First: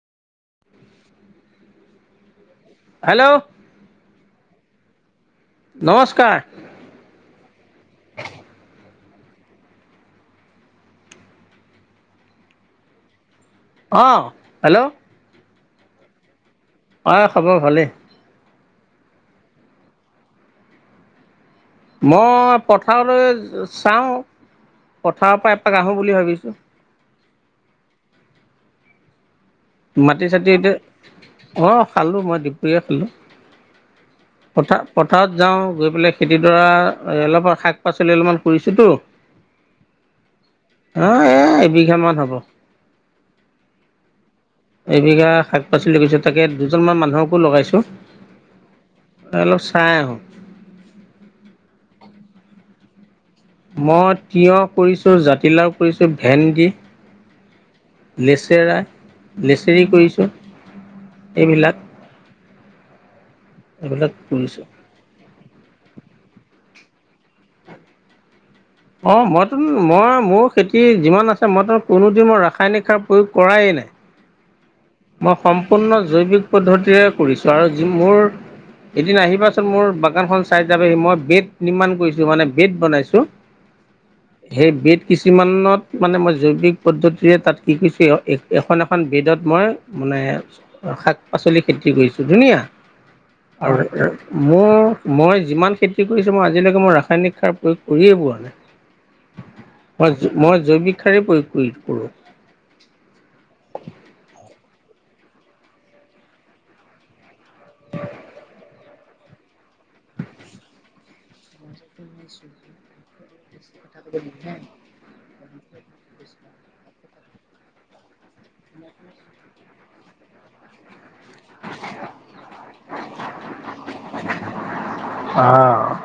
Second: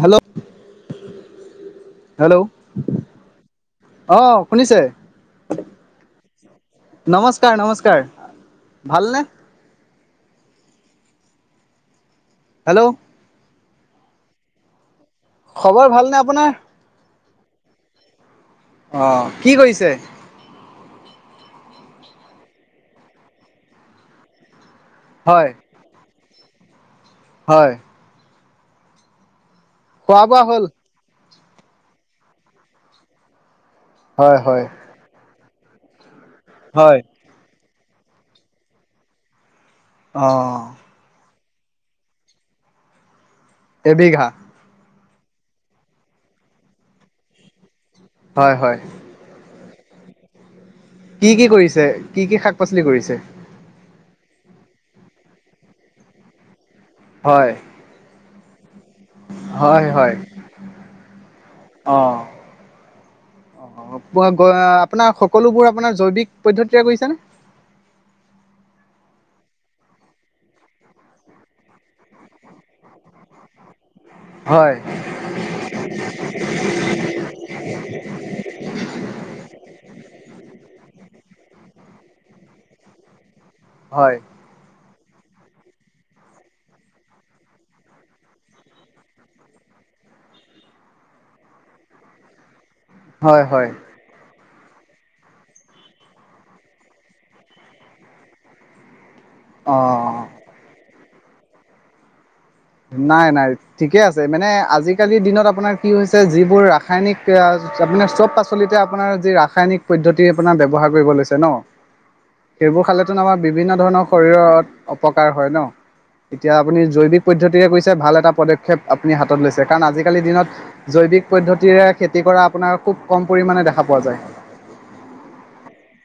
Hello hello hello অ' শুনিছে? নমস্কাৰ। নমস্কাৰ নমস্কাৰ। ভালনে? হেল্ল' অ', হেল্ল' খবৰ ভালনে আপোনাৰ? অ' খবৰ ভালেই। অ', কি কৰিছে? মই পথাৰলৈ চাও, পথাৰৰ হয় পৰা এপাক আহো বুলি ভাবিছো। [inaudible] হয়। খোৱা বোৱা মাটি-চাতি হ'ল এতিয়া, অ' খালো, মই দুপৰীয়াই খালো। হয় হয় পথা, পথাৰত যাওঁ, গৈ পেলাই খেতিডৰা হয় এ অলপ শাক পাচলি অলপমান কৰিছোঁতো অ'। এবিঘা মান হ'ব। এবিঘা এবিঘা শাক-পাচলি কইছো, তাকে দুজনমান মানুহকো লগাইছোঁ হয় হয়। অলপ চাই আহো। কি কি কৰিছে? কি কি শাক-পাচলি কৰিছে? মই তিয়ঁহ কৰিছোঁ জাতিলাও কৰিছোঁ ভেণ্ন্দি হয় নেচেৰা হয় নেচেৰি হয় কৰিছোঁ এইবিলাক অ এইবিলাক অ কৰিছোঁ। আপোনাৰ সকলোবোৰ আপোনাৰ জৈৱিক পদ্ধতিৰে কৰিছে নে অ মইতো মই মোৰ খেতি যিমান আছে মই ত কোনোদিিন মই ৰাসায়নিক সাৰ প্ৰয়োগ কৰাে নাই হয় মই সম্পূৰ্ণ জৈৱিক পদ্ধতিৰে কৰিছো আৰু যি মোৰ এদিন আহিবাচোন মোৰাক দোকানখন চাই যাবহি মই বেড নিৰ্মাণ কৰিছো মানে বেড বনাইছো হয় সেই বেড কিছুমানত মানে মই জৈৱিক পদ্ধতিৰে তাত কি কৰিছোঁ এখন এখন বেদত মই মানে শাক পাচলি খেতি কৰিছোঁ ধুনীয়া হয় হয় আৰু মোৰ মই যিমান খেতি কৰিছোঁ মই আজিলৈকে মই ৰাসায়নিক সাৰ প্ৰয়োগ কৰিয়েই পোৱা নাই অ মই জৈৱিক সাৰেই প্ৰয়োগ কৰি কৰোঁ নাই নাই ঠিকে আছে মানে আজিকালিৰ দিনত আপোনাৰ কি হৈছে যিবোৰ ৰাসায়নিক আপোনাৰ চব পাচলিতে আপোনাৰ যি ৰাসায়নিক পদ্ধতি আপোনাৰ ব্যৱহাৰ কৰিব লৈছে ন সেইবোৰ [unintelligible] খালেতো আমাৰ বিভিন্ন ধৰণৰ শৰীৰত অপকাৰ হয় ন এতিয়া আপোনাৰ জৈৱিক পদ্ধতিৰে কৰিছে ভাল এটা পদক্ষেপ আপুনি হাতত লৈছে কাৰণ আজিকালিৰ দিনত জৈৱিক পদ্ধতিৰে খেতি কৰা আপোনাৰ খুব কম পৰিমাণে দেখা পোৱা যায় অহ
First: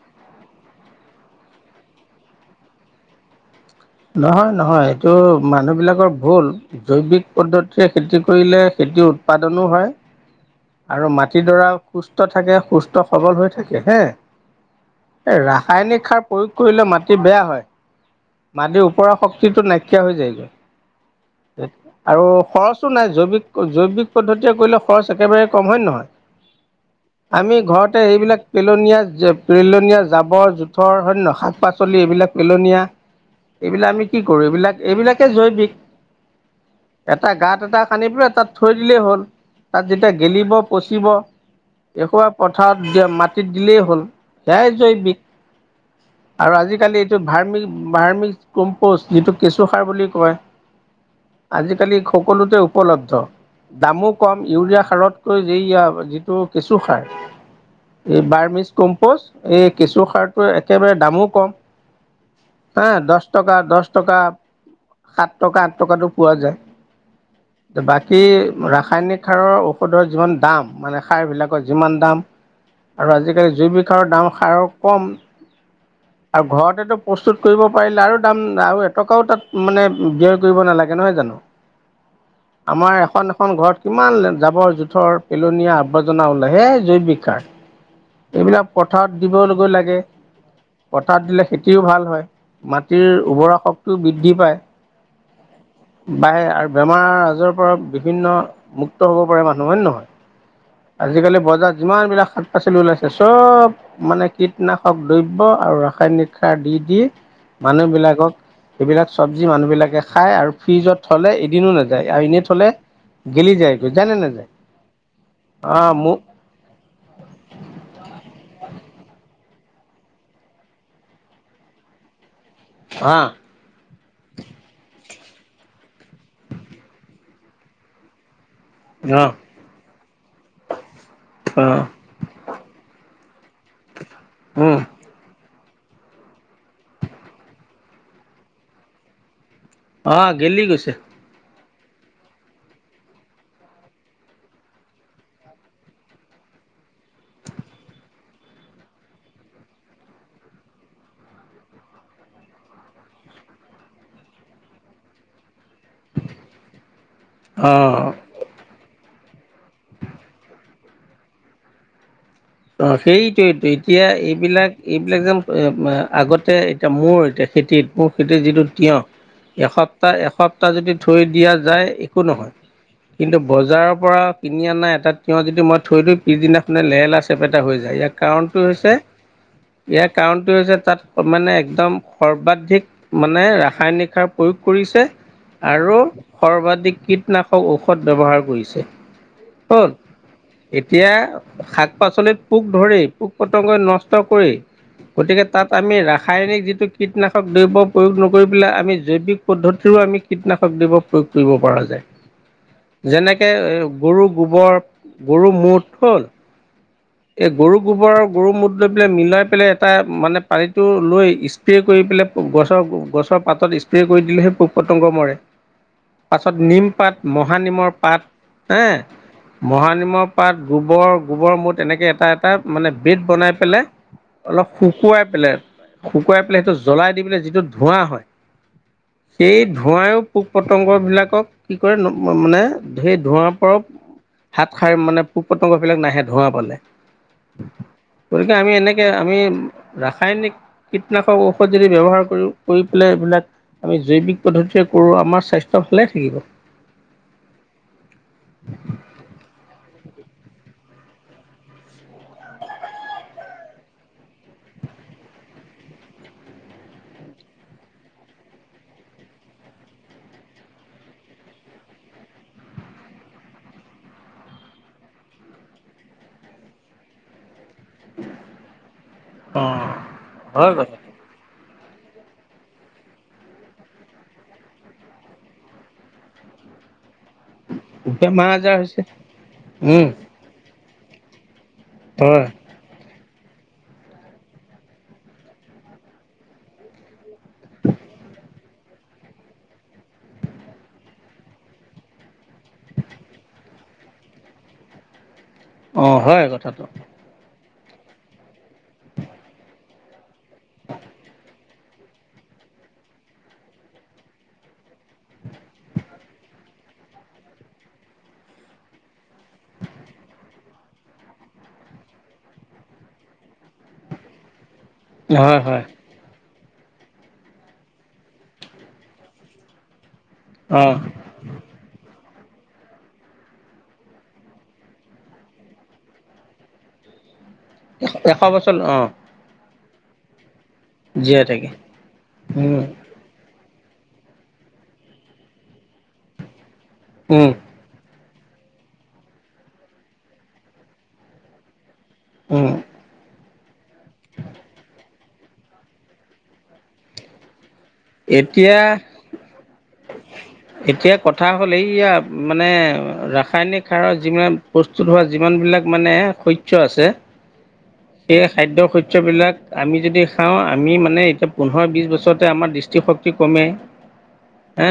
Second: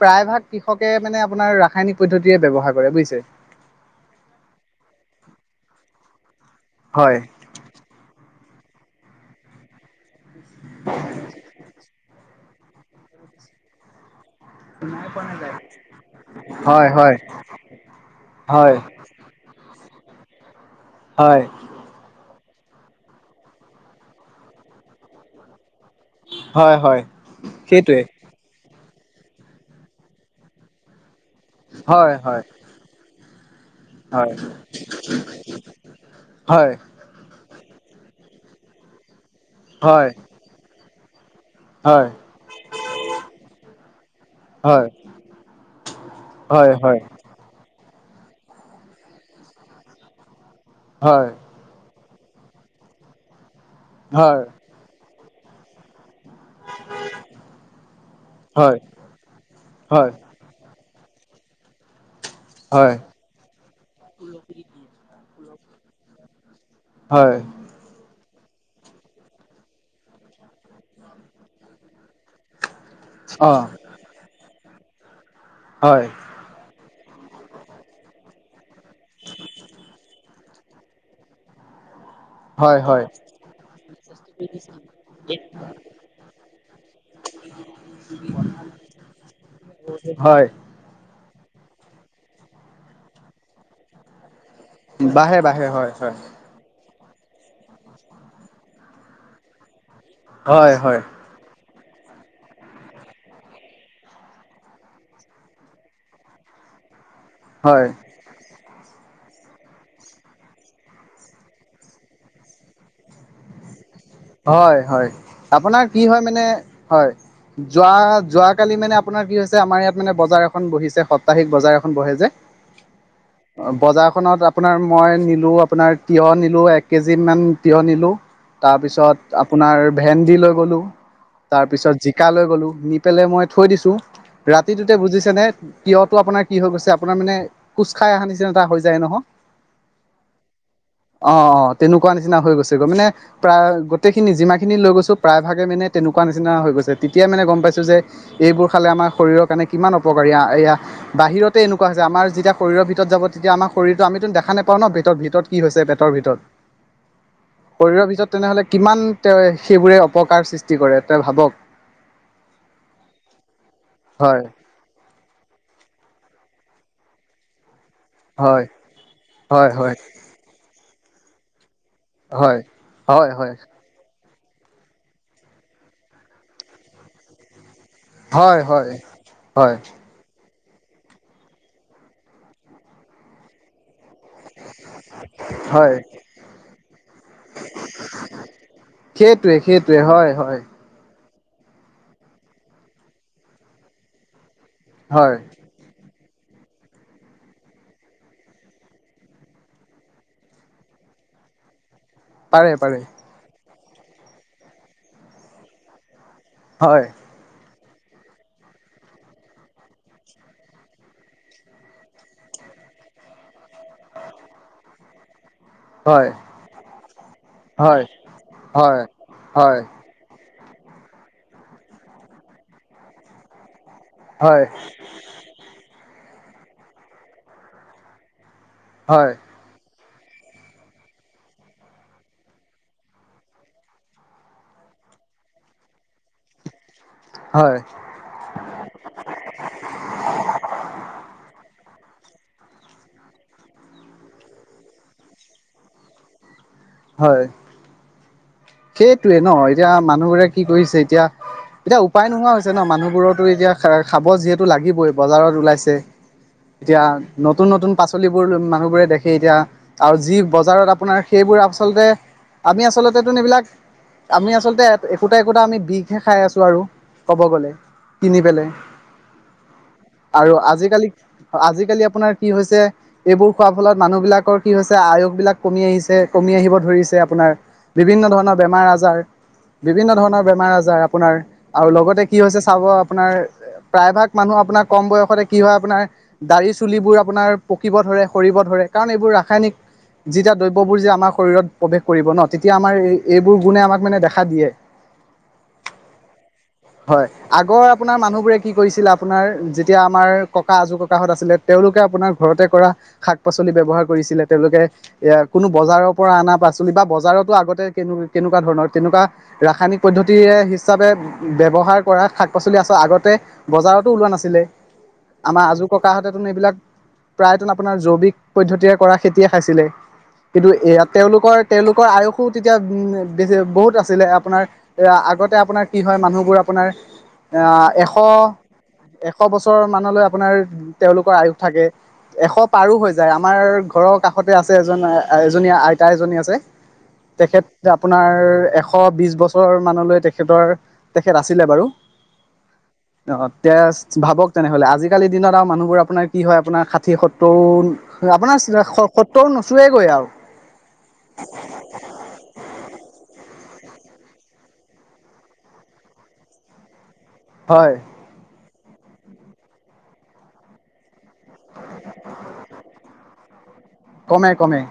প্ৰায় ভাগ কৃষকে মানে আপোনাৰ ৰাসায়নিক পদ্ধতিযৰে ব্যৱহাৰ কৰে বুজিছে নহয় নহয় এইটো মানুহ বিলাকৰ ভুল হয় জৈৱিক পদ্ধতিৰে খেতি কৰিলে খেতি উৎপাদনো হয় আৰু মাটিডৰা সুস্থ থাকে সুস্থ সবল হৈ থাকে হে ৰাসায়নিক সাৰ প্ৰয়োগ কৰিলে হয় হয় মাটি বেয়া হয় হয় মাটিৰ ওপৰা শক্তিটো নাইকিয়া হৈ যায় হয় আৰু খৰচো নাই জৈৱিক জৈৱিক পদ্ধতিয়ে কৰিলে খৰচ একেবাৰে কম হয় নহয় হয় হয় আমি সেইটোৱে ঘৰতে এইবিলাক পেলনীয়া যে পেলনীয়া জাবৰ জোথৰ হয় নে নহয় শাক পাচলি হয় এইবিলাক হয় পেলনীয়া এইবিলাক আমি কি হয় কৰো এইবিলাক এইবিলাকে জৈৱিক হয় এটা গাত তাত এটা কান্দি পেল তাত থৈ দিলেই হ'ল তাত হয় যেতিয়া গেলিব পচিব হয় এসোপা পথাৰত দিয় মাটিত দিলেই হ'ল সেয়াই হয় জৈৱিক আৰু হয় আজিকালি হয় এইটো ধাৰ্মিক বাৰ্মি কম্পষ্ট যিটো কেঁচুসাৰ বুলি কয় হয় আজিকালি সকলোতে উপলব্ধ দামো কম হয় ইউৰিয়া সাৰতকৈ কেঁচু সাৰ এই বাৰ্মিচ হয় কম্পজ এই কেঁচু সাৰটো একেবাৰে দামো কম হা দহ টকা দহ টকা সাত টকা আঠ টকাতটো পোৱা যায় হয় হয় হয় বাকী ৰাসায়নিক সাৰৰ ঔষধৰ যিমান দাম মানে সাৰ বিলাকৰ যিমান দাম আৰু অ আজিকালি জৈৱিক সাৰৰ দাম সাৰ কম হয় আৰু ঘৰতেতো প্ৰস্তুত কৰিব পাৰিলে আৰু দাম আৰু এটকাও তাত মানে ব্যয় কৰিব নালাগে নহয় জানো [unintelligible] আমাৰ এখন এখন ঘৰত কিমান জাবৰ জোথৰ পেলনীয়া আৱৰ্জনা ওলাই সে জৈৱিকাৰ এইবিলাক পথাৰত দিব লাগে হয় পথাৰত দিলে খেতিও ভাল হয় মাটিৰ উৰ্বৰা শক্তিও বৃদ্ধি পায় বাঢ়ে বাঢ়ে হয় হয় বায়ে আৰু বেমাৰ আজৰ পৰা বিভিন্ন মুক্ত হ'ব পাৰে মানুহ হয় নহয় হয় হয় আজিকালি বজা যিমান বিলাক শাক পাচলি ওলাইছে চব মানে কীটনাশক দ্ৰব্য আৰু ৰাসায়নিক সাৰ দি দি মানুহ হয় বিলাকক সেইবিলাক চবজি মানুহ বিলাকে খাই আৰু ফিজত থলে এদিনো নাযায় আৰু এনেই থলে গেলি যায় নে নাযায় হয় হয় অ আপোনাৰ কি মোক হয় মানে হয় যোৱা যোৱ কালি মানে আপোনাৰ কি হৈছে আমাৰ ইয়াত মানে বজাৰ এখন বহিছে সপ্তাহিক বজাৰ এখন বহে যে হা বজাৰখনত আপোনাৰ মই নি নিলো আপোনাৰ তিয়হ নিলো এক কেজি মান তিয় নিলো তাৰপিছত অ আপোনাৰ ভেন্দি লৈ গ'লো তাৰ অ পিছত জিকা লৈ গলো নি পেলাই মই থৈ দিছো উম ৰাতিটোতে বুজিছে নে কিয়তো আপোনাৰ কি হৈ গৈছে আপোনাৰ মানে কোচ খাই অহা নিচিনা এটা হৈ যায় নহয় আহ গেলি গৈছে অ অ তেনেকুৱা নিচিনা হৈ গৈছেগৈ মানে প্ৰায় গোটেইখিনি যিমানখিনি লৈ গৈছো প্ৰায়ভাগে মানে তেনেকুৱা নিচিনা হৈ গছে তেতিয়াই মানে গম পাইছো যে এইবোৰ খালে আমাৰ শৰীৰৰ কাৰণে কিমান অপকাৰী এয়া বাহিৰতে এনেকুৱা হৈছে আমাৰ যেতিয়া শৰীৰৰ ভিতৰত যাব তেতিয়া আমাৰ শৰীৰত আম দেখা নোপাও ন ভ ভিতৰত কি হৈছে পেটৰ ভিতৰত অ শৰীৰ ভিতৰত তেনেহলে তেওঁ সেইবোৰে অপকাৰ সৃষ্টি কৰে তেওঁ ভাবক অঁ সেইটোয়েইো এতিয়া হয় এইবিলাক এ আগতে এতিয়া মোৰ এতিয়া খেতিত মোৰ খেতিৰ যিটো হয় তিয়হ হয় হয় এসপ্তাহ এসপ্তাহ যদি থৈ দিয়া যায় একো নহয় হয় হয় কিন্তু হয় বজাৰৰ পৰা কিনি অনা এটা তিঁয়হ যদি মই থৈ দিওঁ পিছদিনাখনে লেৰে লি যায় ইয়াৰ কাৰণটো হয় হয় হৈছে হয় ইয়াৰ কাৰণ তাত মানে একদম সৰ্বাধিক মানে ৰাসায়নিক সাৰ প্ৰয়োগ কৰিছে হয় আৰু সৰ্বাধিক কীটনাশক ঔষধ ব্যৱহাৰ কৰিছে সেইটোৱে ক'ত সেইটোৱে হয় হয় এতিয়া শাক পাচলিত পোক ধৰি পোক পতংগই নষ্ট কৰি হয় গতিকে তাত আমি ৰাস শায়নক যিটো কীটনাশক দ্ৰব্য প্ৰয়োগ নকৰি পেলাই আমি জৈৱিক পদ্ধতিৰো আমি কীটনাশক দ্ৰৱ প্ৰয়োগ কৰিব পৰা যায় পাৰে পাৰে যেনেকে গৰু গোবৰ গৰু মুঠ হ'ল হয়। এই গৰু গোবৰ আৰু গৰু মুত লৈ পেলাই মিলাই পেলাই এটা মানে পানীটো লৈ স্প্ৰে কৰি পেলাই গছৰ গছৰ পাতত স্প্ৰে কৰি দিলে সেই পোক পতংগ মৰে হয় পাছত নিম পাত মহানিমৰ হয় পাত হেঁ হয় হয় মহানিমৰ পাত গোবৰ গোবৰ মুত এনেকৈ এটা এটা মানে বেদ বনাই পেলাই হয় অলপ শুকুৱাই পেলাই শুকুৱাই পেলাই সেইটো জ্বলাই দি পেলাই যিটো ধোঁৱা হয় হয় সেই ধোঁৱাইয়ো পোক পতংগ বিলাকক কি কৰে মানে সেই ধোঁৱাৰ পৰা হাত খাৰে মানে পোক পতংগ‌ বিলাক নাহে ধোঁৱা পালে হয় গতিকে আমি এনেকে আমি ৰাসায়নিক কীটনাশক ঔষধ যদি ব্যৱহাৰ কৰি কৰি পেলাই এইবিলাক আমি জৈৱিক পদ্ধতিৰে কৰো আমাৰ স্বাস্থ্য‌‌ ভালে থাকিব হয় সেইটোৱে নঁ এতিয়া মানুহবোৰে কি কৰিছে এতিয়া এতিয়া উপায় নোহোৱা হৈছে ন মানুহবোৰতো এতিয়া খাব যিহেতু লাগিবই বজাৰত ওলাইছে এতিয়া নতুন নতুন পাচলিবোৰ মানুহবোৰে দেখি এতিয়া আৰু যি বজাৰত আপোনাৰ সেই বোৰ আচলতে আমি আচলতে এইবিলাক আমি আচলতে একোটা একোটা আমি বিষ হে খাই আছো আৰু কব গ'লে কিনি পেলাই আৰু হয় কথাটো আজিকালি আজিকালি আপোনাৰ কি হৈছে এইবোৰ খোৱাৰ ফলত মানুহ বিলাকৰ কি হৈছে আয়ুস বিলাক কমি আহিছে কমি আহিব ধৰিছে আপোনাৰ বিভিন্ন ধৰণৰ বেমাৰ আজাৰ উম বিভিন্ন ধৰণৰ বেমাৰ আজাৰ আপোনাৰ আৰু লগতে কি হয় হৈছে চাব আপোনাৰ প্ৰায় ভাগ মানুহ আপোনাৰ কম বয়সতে কি হয় আপোনাৰ দাৰি চুলিবোৰ আপোনাৰ পকিব ধৰে সৰি সৰিব ধৰে কাৰণ এইবোৰ ৰাসায়নিক যিবিলাক দ্ৰব্যবোৰ যে আমাৰ শৰীৰৰত প্ৰৱেশ কৰিব ন' তেতিয়া আমাৰ এইবোৰ গুণে আমাক মানে দেখা দিয়ে অঁ হয় কথাটো হয় আগৰ আপোনাৰ মানুহবোৰে কি কৰিছিলে আপোনাৰ যেতিয়া আমাৰ ককা আজু ককাহঁত আছিলে তেওঁলোকে আপোনাৰ ঘৰ তে কৰা শাক পাচলি ব্যৱহাৰ কৰিছিলে তেওঁলোকে এ কোনো বজাৰৰ পৰা অনা পাচলি বা বজাৰতো আগতে কেনেকুৱা ধৰণৰ তেনেকুৱা ৰাসায়নিক পদ্ধতি হিচাপে ব্যৱহাৰ কৰাত শাক পাচলি আচল আগতে বজাৰতো ওলোৱা নাছিলে হয় আমাৰ আজো হয় ককাহঁতেতো এইবিলাক প্ৰায় আপোনাৰ জৈৱিক পদ্ধতিৰে কৰা খেতিয়ে খাইছিলে কিন্তু অঁ এয়া তেওঁলোকৰ তেওঁলোকৰ আয়ুস তেতিয়া উম বেছি বহুত আছিলে আপোনাৰ এ আগতে আপোনাৰ কি হয় মানুহবোৰ আপোনাৰ অঁ এশ বছৰ অঁ এশ বছৰ মানলৈ আপোনাৰ তেওঁলোকৰ আয়ুস থাকে এশ উম পাৰো হৈ যায় আমাৰ ঘৰৰ কাষতে আছে এজন এজনী আইতা এজনী আছে উম তেখেত আপোনাৰ এশ বিছ বছৰ মানলৈ তেখেতৰ তেখেত আছিলে বাৰু অ অ তে ভাবক তেনেহ'লে আজিকালিৰ দিনত আৰু মানুহবোৰ আপোনাৰ কি হয় আপোনাৰ ষাঠি সত্তৰ এতিয়া আপোনাৰ সত্তৰ নোচোৱে গৈ আৰু এতিয়া কথা হ'ল এইয়া মানে ৰাসায়নিক সাৰত যিমান প্ৰস্তুত হোৱা যিমান বিলাক মানে শস্য আছে হয় সেই খাদ্য শস্যবিলাক আমি যদি খাওঁ আমি মানে এতিয়া পোন্ধৰ বিছ বছৰতে আমাৰ সৃষ্টি শক্তি কমে কমে কমে হ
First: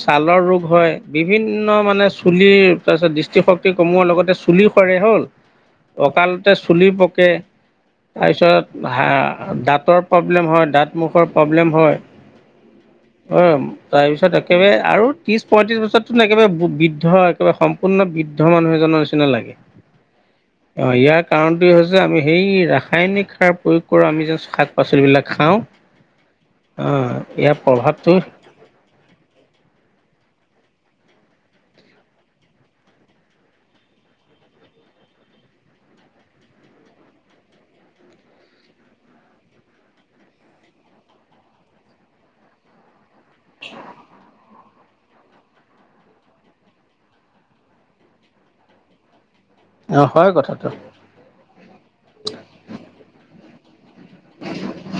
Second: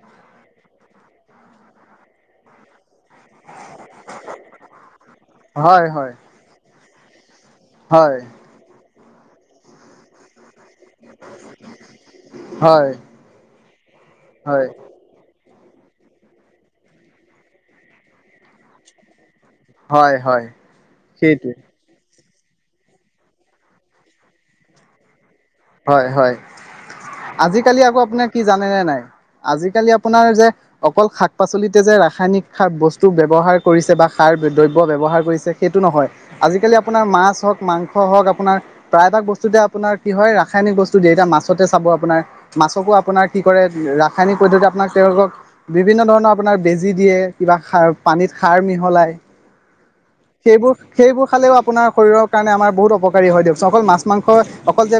ছালৰ ৰোগ হয় বিভিন্ন মানে চুলিৰ তাৰপিছত দৃষ্টিশক্তি কমোৱাৰ লগতে চুলি সৰে হ'ল হয় হয় অকালতে চুলি পকে হয় তাৰপিছত হ দাঁতৰ প্ৰব্লেম হয় দাঁত মুখৰ প্ৰব্লেম হয় হয় অ', তাৰপিছত হয় একেবাৰে আৰু ত্ৰিছ পঁয়ত্ৰিছ বছৰতোন একেব বৃদ্ধ একোৰে সম্পূৰ্ণ বৃদ্ধ মানুহ এজনৰ নিচিনা লাগে হয় হয় অ ইয়াৰ সেইটোৱে কাৰণটোে হৈছে আমি সেই ৰাসায়নিক সাৰ প্ৰয়োগ কৰো আমি যেন শাক পাচলিবিলাক খাওঁ হয় হয় অঁ ইয়াৰ আজিকালি আকৌ প্ৰভাৱটো আপোনাৰ কি জানেনে নাই আজিকালি আপোনাৰ যে অকল শাক পাচলিতে যে ৰাসায়নিক সাৰ বস্তু ব্যৱহাৰ কৰিছে বা সাৰ দ্ৰব্য ব্যৱহাৰ কৰিছে সেইটো নহয় আজিকালি আপোনাৰ মাছ হওক মাংস হওক আপোনাৰ প্ৰায়ভাগ বস্তুতে আপোনাৰ কি হয় ৰা ৰাসায়নিক বস্তু দিয় এতিয়া মাছতে চাব আপোনাৰ মাছকো আপোনাৰ কি কৰে ৰাসায়নিক পদ্ধতি আপোনাক তেওঁলোকক বিভিন্ন ধৰণৰ আপোনাৰ বেজি দিয়ে কিবা সাৰ পানীত সাৰ মিহলাই অ হয় কথাটো সেইবোৰ সেইবোৰ খালেও আপোনাৰ শৰীৰৰ কাৰণে আমাৰ বহুত অপকাৰী হয় দেচোন অকল মাছ মাংস অকল যে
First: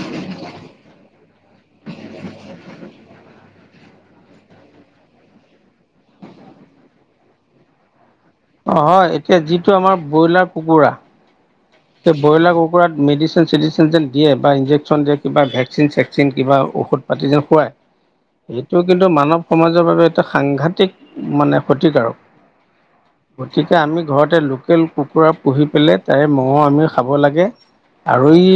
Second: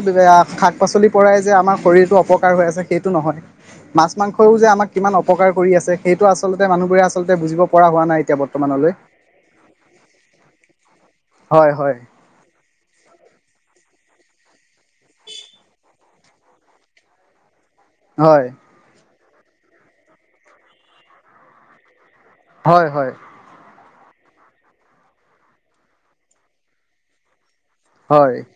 শাক পাচলি পৰাই যে আমাৰ শৰীৰতটো অপকাৰ হৈ আছে সেইটো নহয় মাছ মাংসও যে আমাক কিমান অপকাৰ কৰি আছে আছে সেইটো আচলতে মানুহবোৰে আচলতে বুজিব পৰা হোৱা নাই এতিয়া অ বৰ্তমানলৈ। হয় এতিয়া যিটো আমাৰ ব্ৰইলাৰ কুকুৰা হয় হয় সেই ব্ৰইলাৰ কুকুৰাত মেডিচিন চেডিচিন যেনিয়ে বা ইঞ্জেকশ্যন দিয়ে কিবা ভেকচিন চেকচিন কিবা ঔষধ পাতি যেন খুৱায় হয় এইটো কিন্তু মানৱ সমাজৰ বাবে এটা সাংঘাতিক মানে ক্ষতিকাৰক হয় হয় গতিকে আমি ঘৰতে লোকেল কুকুৰা পুহি পেলাই তাৰে ম আমি খাব লাগে আৰু হয় ই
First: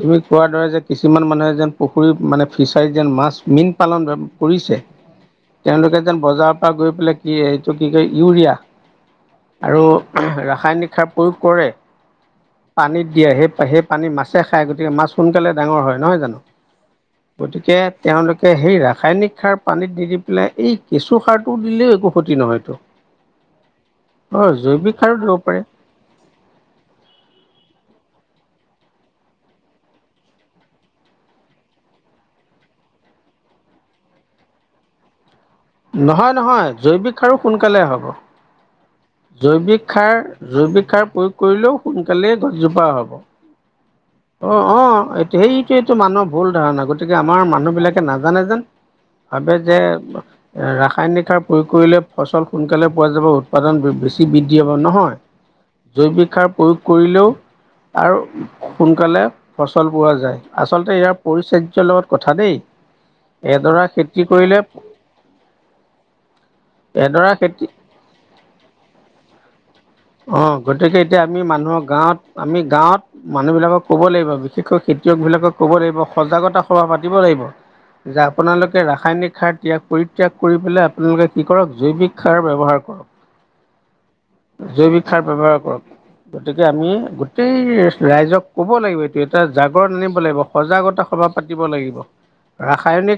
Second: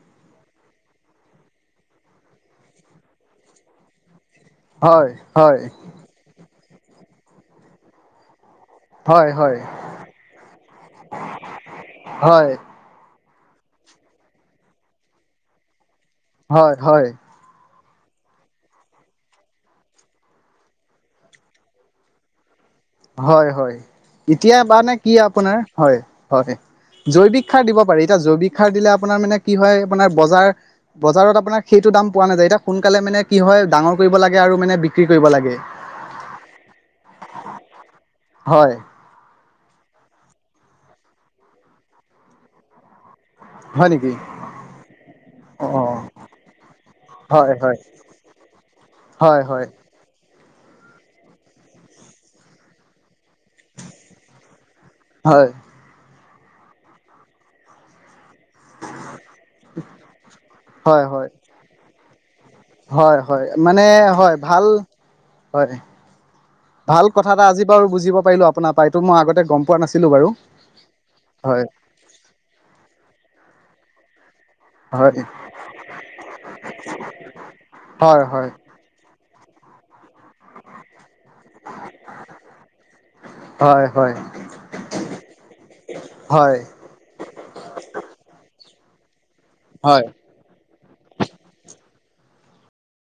তুমি কোৱাৰ দৰে যে কিছুমান মানুহে যেন পুখুৰী মানে ফিচাৰীত যেন মাছ মীন পালন কৰিছে হয় হয় তেওঁলোকে যেন বজাৰৰ পৰা গৈ পেলাই কি এইটো কি কয় ইউৰিয়া হয় হয় আৰু ৰাসায়নিক সাৰ প্ৰয়োগ কৰে হয় পানীত দিয়ে সেই সেই পানী মাছে খায় গতিকে মাছ সোনকালে ডাঙৰ হয় নহয় জানো হয় হয় গতিকে তেওঁলোকে সেই ৰাসায়নিক সাৰ পানীত নি দি পেলাই এই কেঁচু সাৰটো দিলেও একো ক্ষতি নহয়তো হয় হয় হয় এতিয়া বানে জৈৱিক কি সাৰো দিব আপোনাৰ পাৰে হয় হয় জৈৱিক সাৰ দিব পাৰি এতিয়া জৈৱিক সাৰ দিলে আপোনাৰ মানে কি হয় আপোনাৰ বজাৰ বজাৰত আপোনাৰ সেইটো দাম পোৱা নাযায় এতিয়া সোনকালে মানে কি হয় ডাঙৰ কৰিব লাগে আৰু মানে বিক্ৰী কৰিব লাগে নহয় নহয় জৈৱিক সাৰ সোনকালে হ'ব হয় [inaudible] জৈৱিক সাৰ জৈৱিক সাৰ প্ৰয়োগ কৰিলেও সোনকালেই গছজোপা হ'ব হয় নেকি অ অ এইটো অ সেইটো এইটো মানুহৰ ভুল ধাৰণা গতিকে আমাৰ হয় মানুহ হয় বিলাকে নাজানে যেন হয় ভাবে হয় যে ৰাসায়নিক সাৰ প্ৰয়োগ কৰিলে ফচল সোনকালে পোৱা যাব উৎপাদন বেছি বৃদ্ধি হ'ব নহয় হয় জৈৱিক শিক্ষাৰ প্ৰয়োগ কৰিলেও আৰু সোনকালে ফচল পোৱা যায় আচলতে হয় ইয়াৰ হয় পৰিচাৰ্যয়ৰ লগত কথা দেই হয় হয় এডোৰা মানে খেতি হয় কৰিলে ভাল [inaudible] হয় ভাল কথা এডৰা এটা খেতি আজি বাৰু বুজিব পাৰিলো আপোনাৰ পৰা এইটো মই আগতে গম পোৱা নাছিলো বাৰু অ গতিকে এতিয়া আমি হয় মানুহক গাঁৱত আমি গাঁৱত মানুহ বিলাকক ক'ব লাগিব শিক্ষক খেতিয়ক হয় বিলাকক ক'ব লাগিব সজাগতা সভা পাতিব লাগিব যে হয় হয় আপোনালোকে ৰাসায়নিক ত্যাগ কৰি ত্যাগ কৰি পেলাই আপোনালোকে কি কৰক জৈৱিক সাৰ ব্যৱহাৰ কৰক হয় হয় [inaudible] জৈৱিক সাৰ ব্যৱহাৰ কৰক হয় গতিকে আমি গোটেই ৰাইজক কব লাগিব এটা জাগৰণ হয় আনিব লাগিব সজাগতা সভা পাতিব লাগিব ৰাসায়নিক